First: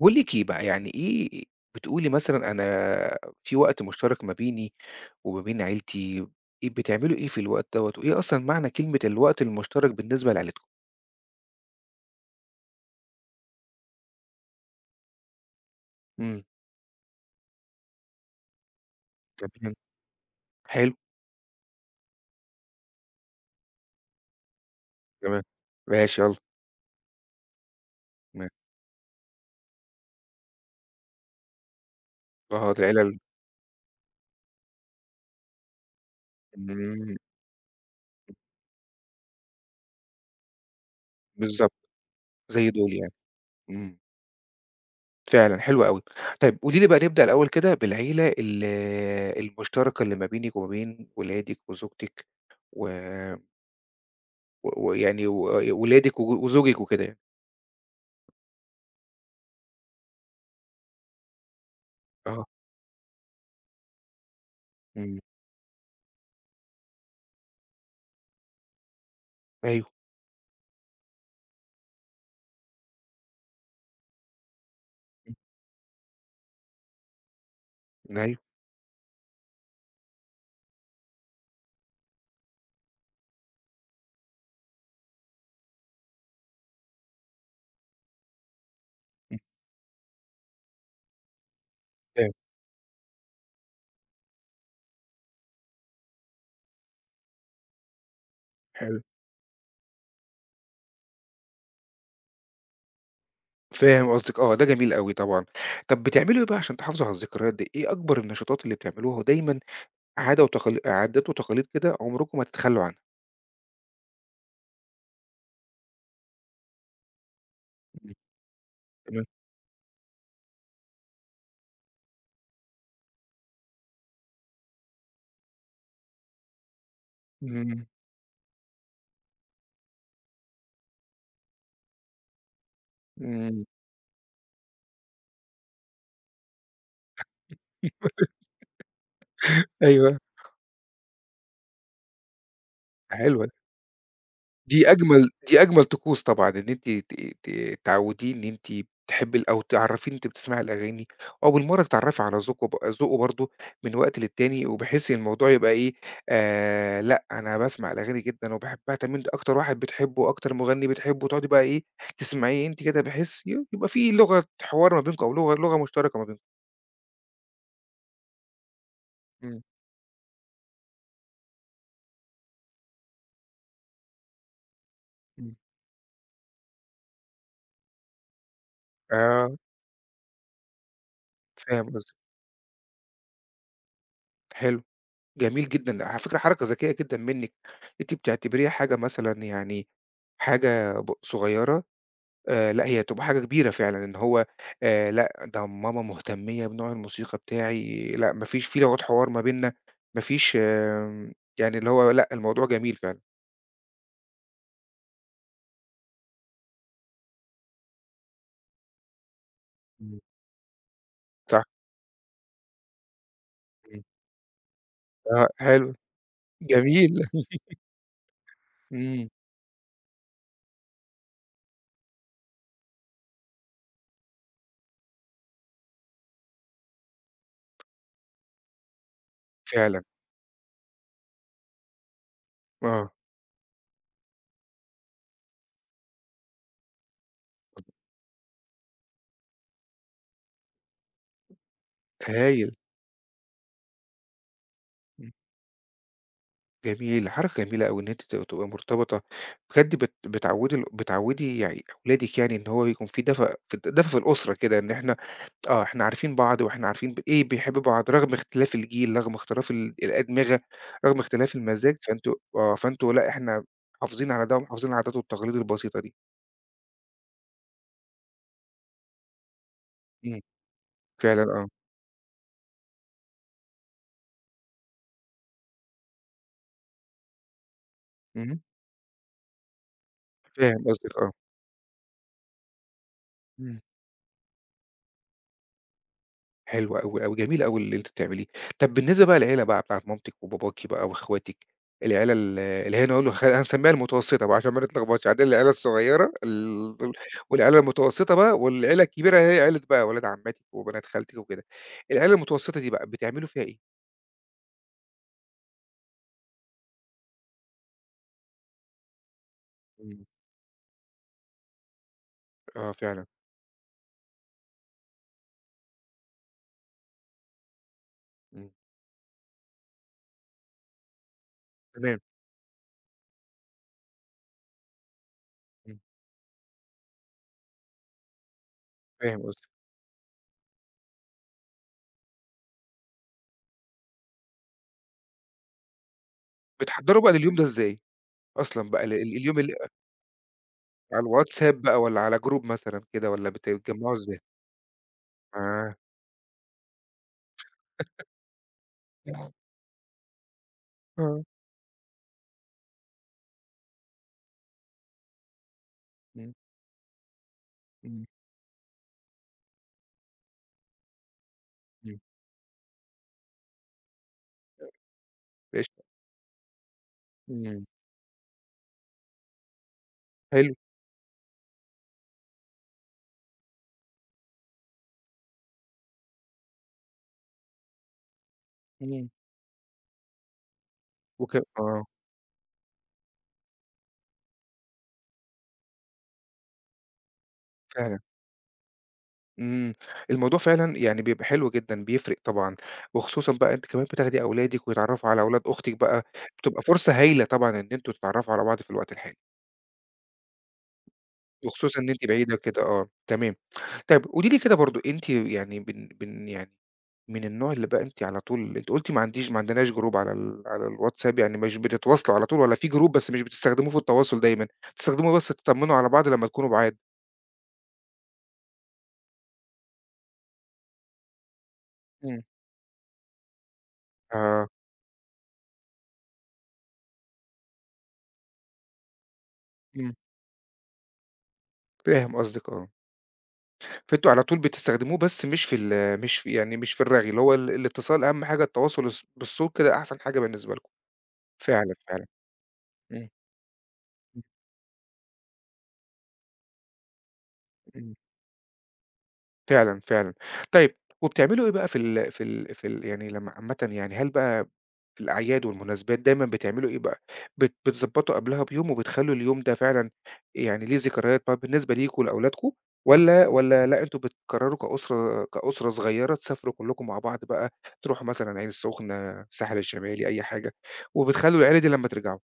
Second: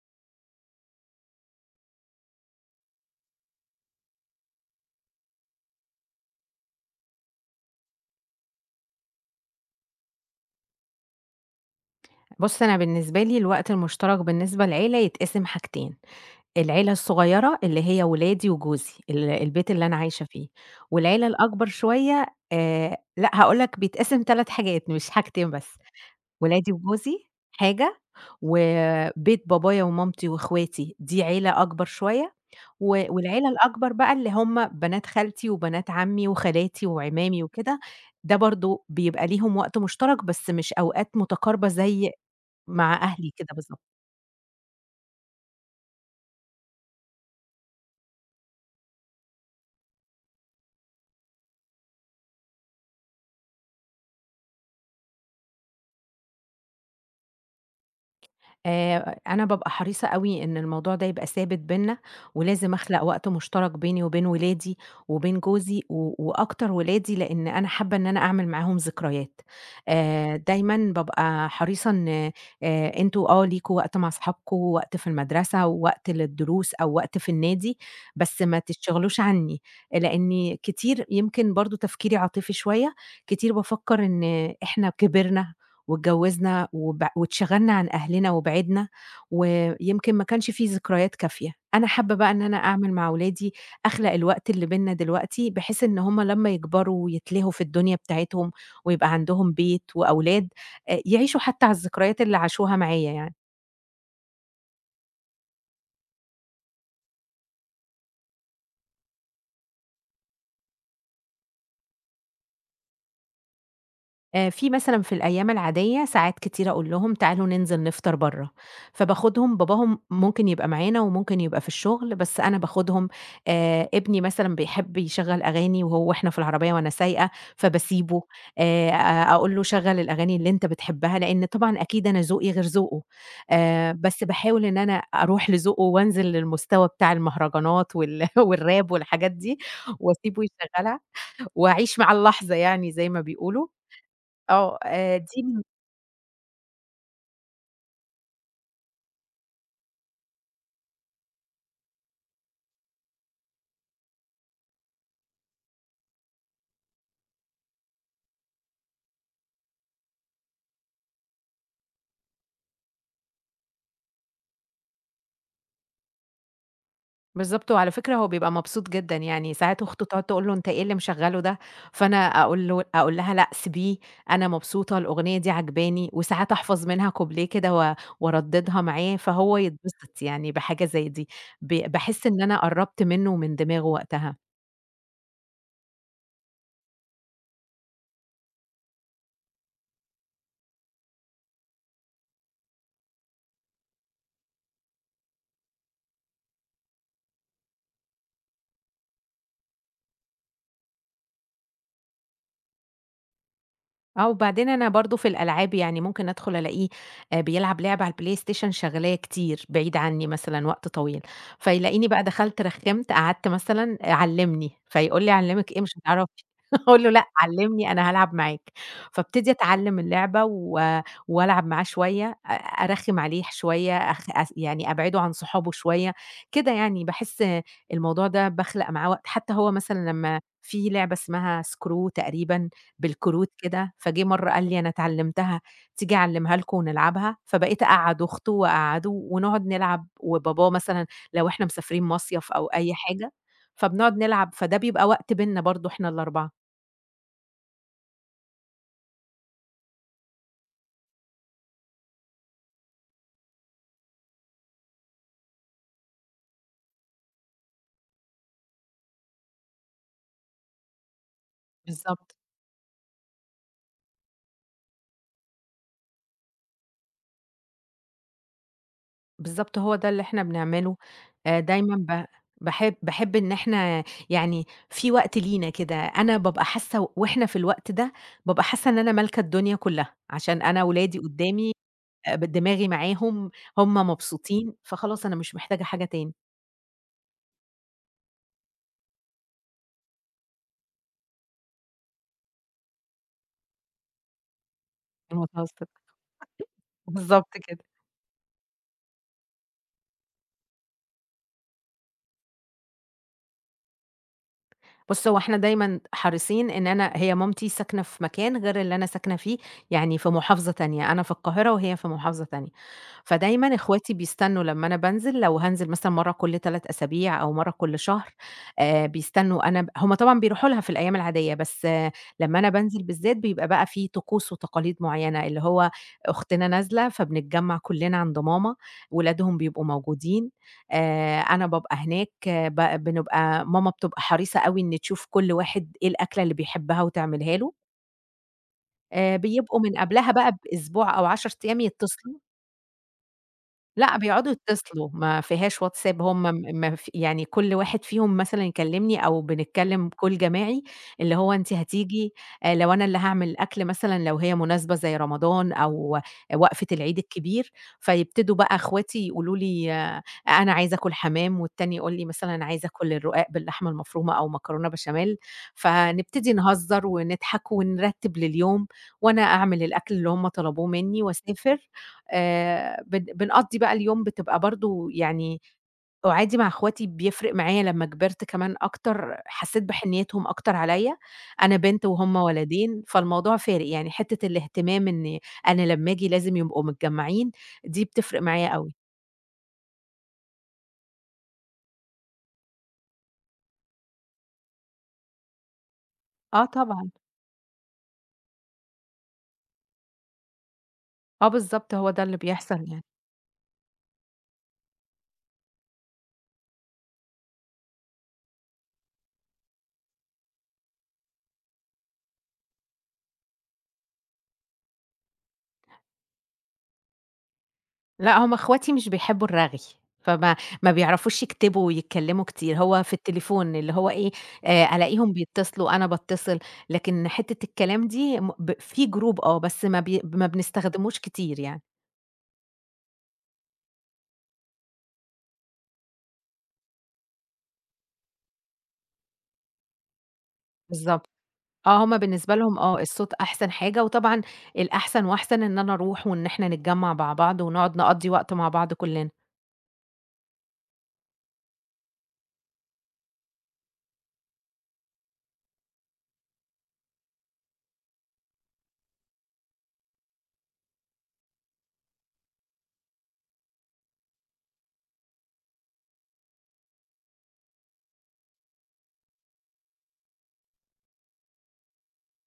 قولي لِك إيه بقى، يعني إيه بتقولي مثلًا أنا في وقت مشترك ما بيني وما بين عيلتي. إيه بتعملوا إيه في الوقت دوّة، وإيه أصلًا معنى كلمة الوقت المشترك بالنسبة لعيلتكم؟ بُص، أنا بالنسبة لي الوقت المشترك بالنسبة للعيلة يتقسم حاجتين. إمم. العيلة الصغيرة اللي هي ولادي وجوزي، البيت تمام. اللي أنا عايشة فيه، حلو. والعيلة الأكبر شوية. لأ، هاقول لك بيتقسم 3 حاجات مش تمام. حاجتين بس. ماشي يالّا. ولادي وجوزي حاجة، م وبيت بابايا ومامتي وأخواتي دي عيلة أكبر شوية، آه. و العيلة والعيلة الأكبر بقى اللي هم بنات خالتي وبنات عمي وخالاتي إمم. وعمامي وكده. ده برضه بيبقى ليهم وقت مشترك بس مش أوقات متقاربة بالضبط، زي زي دول مع يعني. أهلي كده بالضبط. إمم. فعلًا حلو أوي. طيب قولي لي بقى نبدأ الأول كده بالعيلة المشتركة اللي ما بينِك وما بين ولادِك وزوجتك و و ولادِك وزوجِك وكده يعني. أنا بابقى حريصة أوي إن الموضوع ده يبقى ثابت بيننا، آه. ولازم أخلق وقت مشترك بيني وبين ولادي إمم. وبين جوزي و وأكتر ولادي، لإن أنا حابة إن أنا أعمل معاهم ذكريات. أيوه. دايمًا بابقى حريصة إن أنتم آه ليكم وقت مع أصحابكم، ووقت في المدرسة، ووقت للدروس أو وقت في النادي، إمم. أيوه. بس ما تتشغلوش عني، لإني كتير يمكن برضه تفكيري عاطفي شوية. كتير بافكر إن إحنا كبرنا واتجوّزنا وب واتشغلنا عن أهلنا وبعدنا، إمم. ويمكن ما كانش في ذكريات كافية. أنا حابة بقى فاهم. إن أنا أعمل مع ولادي أخلق الوقت اللي بيننا دلوقتي، بحيث إن هُم لمّا يكبروا ويتلهوا في الدنيا بتاعتهم حلو. ويبقى عندهم بيت وأولاد، يعيشوا حتّى على الذكريات اللي عاشوها معايا يعني. فاهم قصدِك آه، ده جميل أوي طبعًا. طَب بتعملوا إيه بقى عشان تحافظوا على الذكريات دي؟ إيه أكبر النشاطات اللي بتعملوها ودايمًا عادة وتقال عادات وتقاليد كده عمركم ما تتخلّوا عنها؟ في مثلًا في الأيام العادية ساعات كتير أقول لهم تعالوا ننزل إمم. نفطر برّه، تمام. فباخدهم باباهم ممكن يبقى معانا وممكن يبقى في الشغل، بس أنا باخدهم. ابني مثلًا بيحب يشغّل أغاني وهو إحنا في العربية وأنا سايقة، إمم. فباسيبه. أ أقول له شغّل الأغاني اللي أنت بتحبها، لإن طبعًا أكيد أنا ذوقي غير ذوقه. إمم. بس باحاول إن أنا أروح لذوقه وأنزل للمستوى بتاع المهرجانات والراب والحاجات دي، أيوه. وأسيبه يشغّلها وأعيش مع اللحظة يعني زي ما حلوة بيقولوا. آه، دي أجمل دي دي من أجمل طقوس طبعًا، إن أنتِ ت ت تعوّديه إن أنتِ بتحبي أو تعرّفيه إن أنتِ بتسمعي الأغاني، أو بالمرّة تتعرّفي على ذوقه ذوقه برضه من وقت للتاني، وبحيث إن الموضوع يبقى إيه. لأ، أنا باسمع الأغاني جدًا وباحبها. طَب أنت أكتر واحد بتحبه، أكتر مغني بتحبه، تقعدي بقى إيه، تسمعيه أنتِ كده بحيث يبقى في لغة حوار ما بينكم أو لغة مشتركة ما بينكم. بالضبط، وعلى فكرة هو بيبقى مبسوط جدًا، يعني إمم. ساعات أخته تقعد تقول له: "أنت إيه اللي مشغّله ده؟" فأنا أقول لها: "لأ سيبيه، أنا مبسوطة، الأغنية دي إمم. عاجباني." وساعات أحفظ منها كوبليه كده و وارددها معاه، آه، فهو يتبسط يعني بحاجة زي دي. فاهم قصدِك. باحس إن أنا قرّبت منه ومن دماغه وقتها. حلو. جميل جدًا، على فكرة حركة ذكية جدًا منِّك. أنتِ بتعتبريها حاجة مثلًا يعني حاجة صغيرة. لأ هي تبقى حاجة كبيرة فعلًا، إن هو لأ ده ماما مهتمية بنوع الموسيقى بتاعي، لأ ما فيش في لغة حوار ما بيننا. ما فيش يعني اللي هو لأ الموضوع جميل فعلًا. آه، وبعدين أنا برضه في الألعاب يعني ممكن أدخل ألاقيه بيلعب لعبة على الPlayStation شغلاه كتير بعيد إمم. عني مثلًا وقت طويل، صح. فيلاقيني بقى دخلت رخّمت قعدت مثلًا إمم. آه، علّمني، فيقول لي آه أعلّمِك إيه حلو. مش هتعرفي. أقول له جميل. لأ علّمني أنا هالعب معاك، إمم. فابتدي أتعلّم اللعبة و وألعب معاه شوية، أرخّم عليه شوية، أخ أس يعني أبعده عن صحابه شوية. كده يعني باحس الموضوع ده باخلق معاه وقت. حتى هو فعلًا. مثلًا لمّا في لعبة اسمها Screw تقريبًا آه. بالكروت كده، فجه مرّة قال لي: "أنا اتعلّمتها، تيجي أعلّمها لكم ونلعبها." فبقيت أقعّد أخته وأقعّده ونقعد نلعب، وباباه مثلًا لو إحنا مسافرين مصيف أو هايل. أي حاجة، فبنقعد نلعب. فده بيبقى وقت بيننا برضه إحنا ال4. جميل، حركة جميلة أوي إن أنتِ تبقى مرتبطة، بجد بتعوّدي ال بتعوّدي يعني أولادِك يعني إن هو يكون في دفء في الأسرة كده، إن إحنا آه، إحنا عارفين بعض وإحنا عارفين إيه بيحب بعض، رغم اختلاف الجيل، رغم اختلاف الأدمغة، رغم اختلاف المزاج، فأنتم بالضبط. آه، فأنتم لأ إحنا محافظين على ده ومحافظين على العادات والتقاليد البسيطة دي. بالضبط، هو ده اللي إمم. إحنا بنعمله. فعلًا آه. دايمًا ب باحب إن إحنا يعني في وقت لينا كده. أنا بابقى حاسّة وإحنا في الوقت ده، اهم. بابقى حاسّة إن أنا مالكة الدنيا كُلّها، عشان أنا فاهم قصدِك ولادي آه. قدّامي. ب دماغي معاهم، إمم. هم مبسوطين، فخلاص أنا مش محتاجة حاجة تاني. حلو أوي، أوي، جميل أوي اللي أنتِ بتعمليه. طَب بالنسبة بقى للعيلة بقى بتاعة مامتِك وباباكِ بقى وأخواتِك، العيلة اللي هي نقول هنسميها المتوسطة بقى عشان ما نتلخبطش. عندنا وجهة العيلة قصدِك، الصغيرة ال ال بالضبط والعيلة كده. المتوسطة بقى، والعيلة الكبيرة هي عيلة بقى ولاد عماتِك وبنات خالتِك وكده. العيلة المتوسطة دي بقى بتعملوا فيها إيه؟ بُص، هو إحنا دايمًا حريصين إن أنا هي مامتي ساكنة في مكان غير اللي أنا ساكنة فيه، يعني إمم. في محافظة تانية، أنا في القاهرة وهي في محافظة تانية. آه فعلًا. فدايمًا إخواتي بيستنوا لمّا أنا بانزل، لو هانزل مثلًا مرّة كل 3 أسابيع أو مرّة كل شهر. إمم. بيستنوا أنا ب هُم طبعًا بيروحوا لها في الأيام العادية، بس آه تمام. لمّا أنا بانزل بالذات بيبقى بقى في طقوس وتقاليد معيّنة، اللي هو إمم. أختنا نازلة فبنتجمّع كلّنا عند ماما، فاهم ولادهم قصدك. بيبقوا موجودين. أنا بابقى هناك آه ب بنبقى ماما بتبقى حريصة أوي إن تشوف كل واحد إيه الأكلة اللي بيحبها بتحضّروا بقى لليوم وتعملها ده له. إزاي أصلًا بقى ال ال اليوم بيبقوا من قبلها بقى بأسبوع على أو 10 أيام الواتساب بقى والّا على يتصلوا. جروب مثلًا كده والّا بتتجمّعوا لأ، إزاي؟ بيقعدوا يتصلوا، ما فيهاش آه. WhatsApp. هم م ما في يعني كل واحد فيهم مثلًا يكلمني أو بنتكلم call جماعي، اللي آه. هو أنتِ هتيجي. لو أنا اللي هاعمل الأكل مثلًا لو هي مناسبة زي رمضان أو إمم. وقفة العيد الكبير، إمم. فيبتدوا بقى أخواتي يقولوا لي أنا عايزة آكل حمام، والتاني يقول إمم. لي مثلًا أنا عايز آكل الرقاق باللحمة المفرومة أو مكرونة بشاميل. قشطة. فنبتدي نهزر ونضحك إمم. ونرتب لليوم، وأنا أعمل الأكل اللي هم حلو. طلبوه مني وأسافر. بن بنقضّي بقى اليوم بتبقى برضه يعني قعادي مع أخواتي بيفرق معايا لمّا كبرت كمان إمم. أكتر، حسّيت بحنيّتهم أكتر عليّا. أنا آه. بنت وهُم ولدين، فالموضوع فارق، يعني حتّة الاهتمام إن أنا لمّا آجي لازم يبقوا متجمّعين، دي فعلًا. بتفرق معايا أوي. إمم. الموضوع فعلًا يعني بيبقى حلو جدًا، بيفرق طبعًا. وخصوصًا بقى أنتِ كمان بتاخدي أولادِك ويتعرّفوا على أولاد أختِك بقى، آه بتبقى طبعًا، فرصة هايلة طبعًا إن أنتم تتعرّفوا على بعض في الوقت الحالي، آه بالضبط، وخصوصًا إن هو ده أنتِ اللي بعيدة وكده بيحصل يعني. آه. تمام. طيب قولي لي كده برضه أنتِ يعني بن بن يعني من النوع اللي بقى أنتِ على طول أنتِ قُلتِ ما عنديش ما عندناش جروب على على الواتساب، يعني مش بتتواصلوا على طول والّا في جروب بس مش بتستخدموه في التواصل دايمًا، بتستخدموه بس تطمّنوا على بعض لمّا تكونوا بُعاد؟ لأ، هم أخواتي مش بيحبّوا الرغي، فما ما بيعرفوش يكتبوا إمم. ويتكلّموا كتير، هو في التليفون اللي هو إيه. آه. ألاقيهم بيتصلوا، أنا باتّصل، لكن حتّة الكلام دي م ب في جروب آه، بس إمم، ما بنستخدموش كتير يعني. فاهم قصدك آه. فأنتم على طول بتستخدموه بس مش في مش في يعني مش في الرغي، اللي هو الاتصال أهم حاجة التواصل بالصوت كده أحسن حاجة بالنسبة لكم. بالضبط. فعلًا، آه، هم فعلًا. بالنسبة لهم آه، إمم. الصوت أحسن حاجة وطبعًا إمم. الأحسن وأحسن إن أنا أروح وإن إحنا نتجمّع مع بعض ونقعد إمم. نقضّي وقت مع بعض كُلّنا. فعلًا، فعلًا. طيب وبتعملوا إيه بقى في ال في ال في ال يعني لمّا عامةً يعني هل بقى في الأعياد والمناسبات دايمًا بتعملوا إيه بقى، بتضبّطوا قبلها بيوم وبتخلّوا اليوم ده فعلًا يعني ليه ذكريات بقى بالنسبة ليكم ولأولادكم، والّا لأ أنتم بتقرروا كأسرة صغيّرة تسافروا كلّكم مع بعض بقى، تروحوا مثلًا العين السخنة، الساحل الشمالي، أي حاجة، وبتخلّوا العيلة دي لمّا ترجعوا؟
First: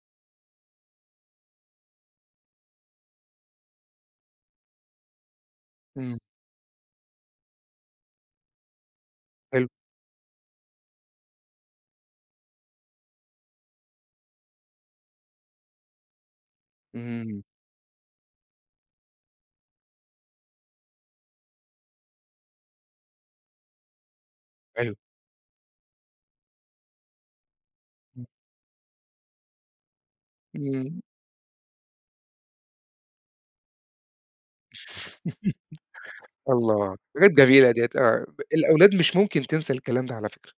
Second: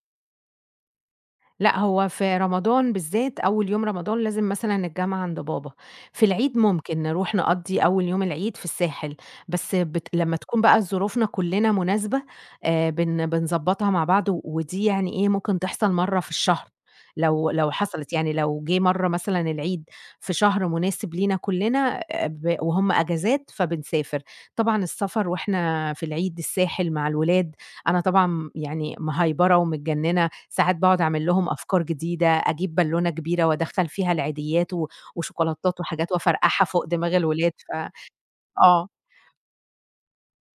لأ، هو في رمضان بالذات أول يوم رمضان لازم مثلًا الجامعة عند بابا. إمم. في العيد ممكن نروح نقضّي أول يوم العيد في الساحل، حلو. بس بت لمّا تكون بقى ظروفنا كلّنا مناسبة. بن بنضبّطها مع بعض، و- ودي يعني إيه ممكن تحصل مرّة في الشهر، إمم. لو حصلت يعني لو جه مرّة مثلًا العيد في شهر مناسب لينا كلّنا. ب وهُم أجازات فبنسافر. طبعًا أيوه. السفر وإحنا في العيد الساحل مع الولاد، أنا إمم. طبعًا يعني مهيبرة ومتجنّنة ساعات إمم. باقعد أعمل لهم أفكار جديدة، أجيب بالونة كبيرة وأدخّل فيها العيديات و وشوكولاتات وحاجات وأفرقعها فوق الله، دماغ حاجات الولاد ف جميلة ديّة آه. آه، الأولاد مش ممكن تنسى الكلام ده على فكرة.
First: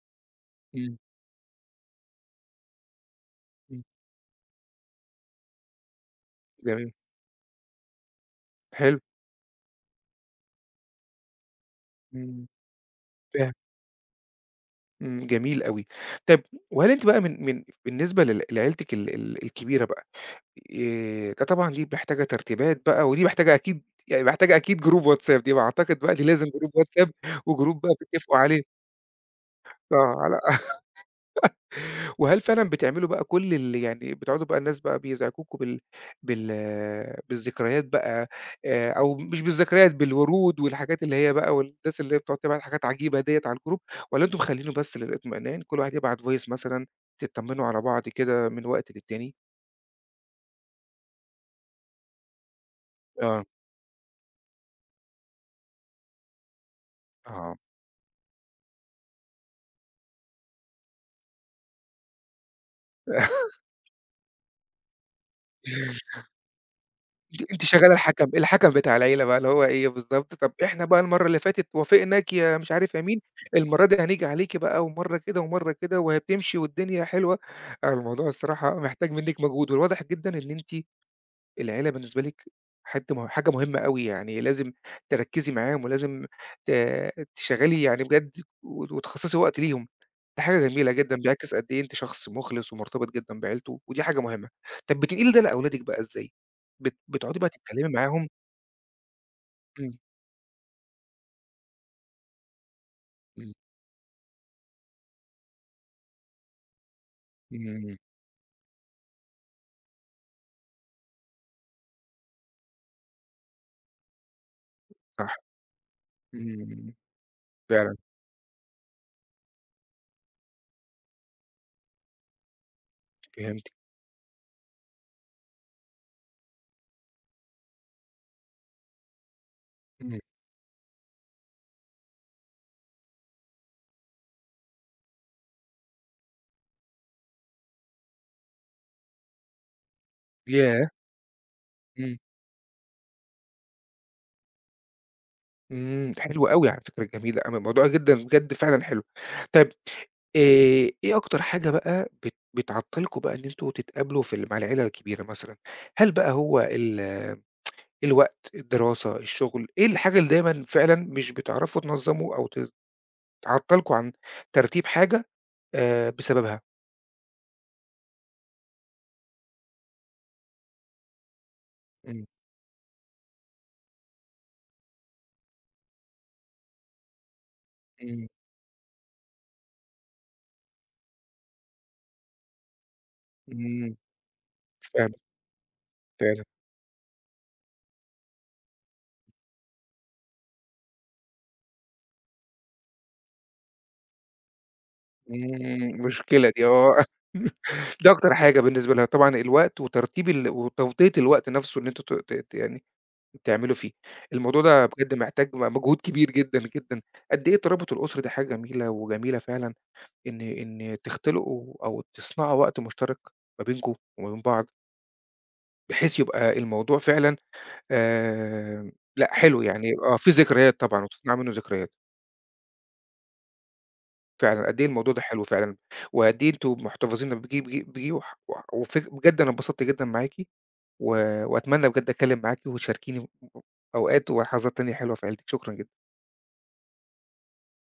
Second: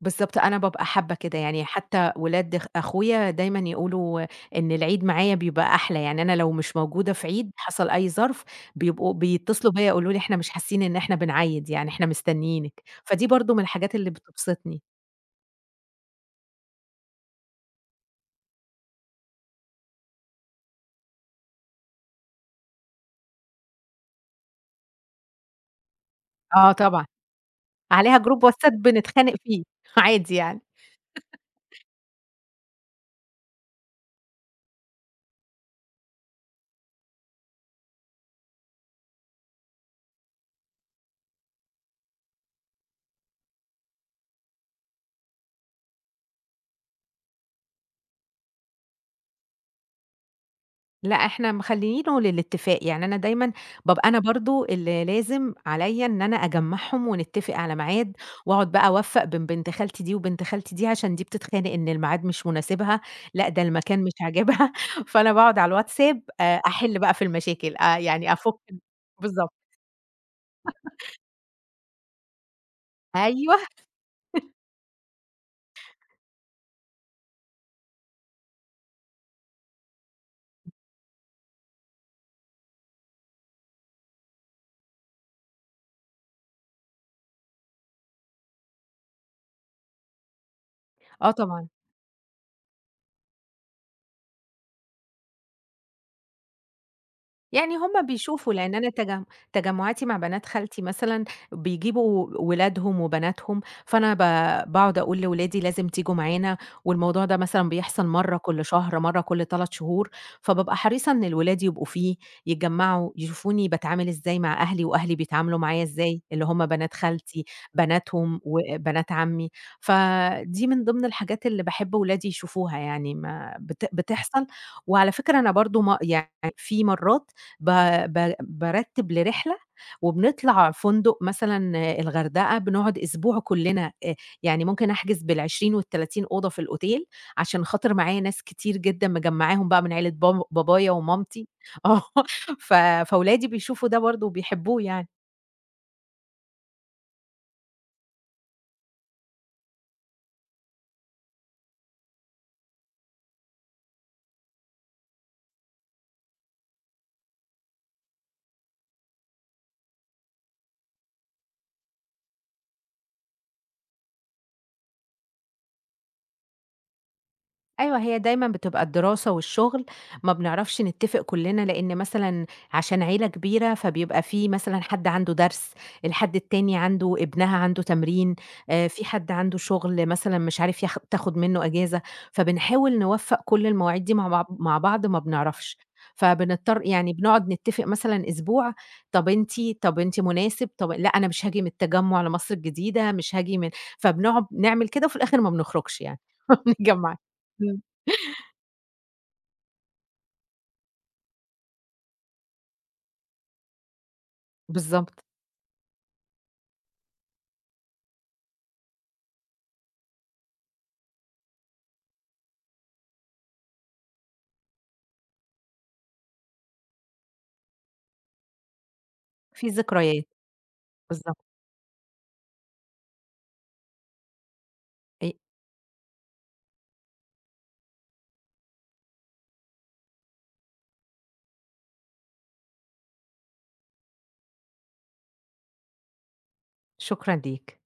بالضبط أنا بابقى إمم. حابة كده، يعني حتى ولاد أخويا دايمًا إمم. يقولوا إن العيد معايا بيبقى أحلى، يعني أنا لو مش جميل. موجودة في عيد حصل أي ظرف حلو. بيبقوا بيتصلوا بيّا يقولوا لي إحنا مش حاسين إن إحنا بنعيّد يعني إحنا إمم. مستنيينِك، فدي فاهم. برضه من الحاجات اللي بتبسطني. إمم، جميل أوي. طب وهل أنتِ بقى من من بالنسبة لعيلتِك ال ال الكبيرة بقى. ده طبعًا دي محتاجة ترتيبات بقى، ودي محتاجة أكيد يعني محتاجة أكيد جروب واتساب دي، ما أعتقد بقى دي لازم جروب آه طبعًا. واتساب وجروب بقى عليها بتتفقوا جروب عليه واتساب بنتخانق فيه آه. عادي على يعني. وهل فعلًا بتعملوا بقى كل ال يعني بتقعدوا بقى الناس بقى بيزعجوكوا بال بالذكريات بقى. أو مش بالذكريات، بالورود والحاجات اللي هي بقى والناس اللي هي بتقعد تبعت حاجات عجيبة ديّة على الجروب، والّا أنتم مخلّينه بس للاطمئنان كل واحد يبعت voice مثلًا تطمنوا على بعض كده من وقت للتاني؟ لأ، إحنا مخلّيينه للاتفاق، يعني أنا آه. دايمًا بابقى أنا برضه اللي لازم عليّا إن أنا أجمّعهم ونتفق آه. على ميعاد، وأقعد بقى أوفّق بين بنت خالتي دي وبنت خالتي دي، عشان دي بتتخانق إن الميعاد مش مناسبها، لأ، ده المكان مش عاجبها. فأنا باقعد على الواتساب أحِل بقى في أنتِ المشاكل، شغالة الحَكَم، يعني أفُك. الحَكَم بتاع العيلة بقى، اللي بالضبط، هو إيه بالضبط، "طَب إحنا بقى المَرّة اللي فاتت وافقناك يا مش عارف يا مين، أيوه، المَرّة دي هنيجي عليكِ بقى ومَرّة كده ومَرّة كده وهي بتمشي والدنيا حلوة." آه. الموضوع الصراحة محتاج منِّك مجهود، والواضح جدًا إن أنتِ العيلة بالنسبة لِك حد مه حاجة مهمة أوي، يعني لازم تركّزي معاهم ولازم ت تشغّلي يعني بجد وتخصّصي وقت ليهم. دي حاجة جميلة جدًا، آه بيعكس قد طبعًا. إيه أنتِ شخص مُخلص ومرتبط جدًا بعيلته، ودي حاجة مهمة. طَب بتنقلي ده لأولادِك بقى إزاي؟ بتقعدي بقى يعني تتكلمي هم معاهم. بيشوفوا لأن أنا إمم. تجمُّعاتي مع بنات خالتي مثلًا بيجيبوا ولادهم إمم. وبناتهم، فأنا ب باقعد أقول لولادي لازم تيجوا معانا، والموضوع ده مثلًا إمم. بيحصل مرّة كل شهر، مرّة كل 3 شهور. فبابقى حريصة إن الولاد يبقوا فيه، يتجمّعوا، يشوفوني باتعامل إزاي مع أهلي وأهلي صح. بيتعاملوا معايا إزاي، اللي هم إمم. بنات خالتي، فعلًا بناتهم وبنات عمي. فدي من ضمن الحاجات اللي باحب ولادي يشوفوها يعني ما فهمتِك. بت بتحصل. وعلى فكرة أنا برضه م يعني في مرّات ب ب بارتّب لرحلة إمم. وبنطلع فندق مثلًا آه، الغردقة بنقعد أسبوع كُلّنا. يعني ممكن أحجز بال20 وال30 أوضة في الأوتيل، عشان خاطر معايا ناس كتير جدًا مجمّعاهم بقى من عيلة ياه! بابايا ومامتي آه، إمم. ف فولادي بيشوفوا ده برضه وبيحبوه يعني. إمم. حلو أوي على فكرة، جميلة أوي، الموضوع جدًا بجد فعلًا حلو. طيب إيه أكتر حاجة بقى بتعطّلكم بقى إن أنتم تتقابلوا في مع العيلة الكبيرة مثلًا؟ هل بقى هو الوقت، الدراسة، الشغل، إيه الحاجة اللي دايمًا فعلًا مش بتعرفوا تنظّموا أو تعطّلكم عن ترتيب حاجة بسببها؟ أيوه، هي دايمًا بتبقى الدراسة والشغل، ما بنعرفش نتّفق كُلّنا، لإن إمم. مثلًا عشان عيلة كبيرة، فبيبقى في مثلًا حد عنده درس، الحد التاني عنده ابنها عنده إمم. تمرين. في حد عنده شغل مثلًا مش عارف تاخُد منّه إجازة، فبنحاول نوفّق كل إمم. المواعيد دي مع بعض فعلًا، ما بنعرفش، فعلًا. فبنضطر يعني بنقعد نتّفق مثلًا أسبوع. طَب أنتِ طَب أنتِ مناسب، طَب لأ أنا مش هاجي من التجمُّع لمصر الجديدة، مش هاجي من فبنقعد نعمل كده وفي الآخِر ما بنخرجش إمم، يعني، مشكلة ما دي آه. بنتجمّعش. دي أكتر حاجة بالنسبة لها طبعًا الوقت وترتيب وتفضية الوقت نَفْسه إن أنتم ت ت ت يعني تعملوا فيه. الموضوع ده بجد بالضبط، محتاج مجهود كبير جدًا، جدًا. قد إيه الترابط الأسري ده حاجة جميلة وجميلة فعلًا إن تختلقوا أو تصنعوا وقت مشترك ما بينكم وما بين بعض. بحيث يبقى الموضوع فعلًا آآ لأ حلو في يعني آه، ذكريات، في ذكريات طبعًا وتصنع بالضبط، منه ذكريات. فعلًا قد إيه الموضوع ده أ حلو فعلًا. وقد إيه أنتم محتفظين بيه وح وح وفك بجد أنا انبسطت جدًا معاكِ، و وأتمنى بجد أتكلم معاكِ وتشاركيني أوقات ولحظات تانية حلوة في عيلتِك. شكرًا جدًا. شكرًا ليك.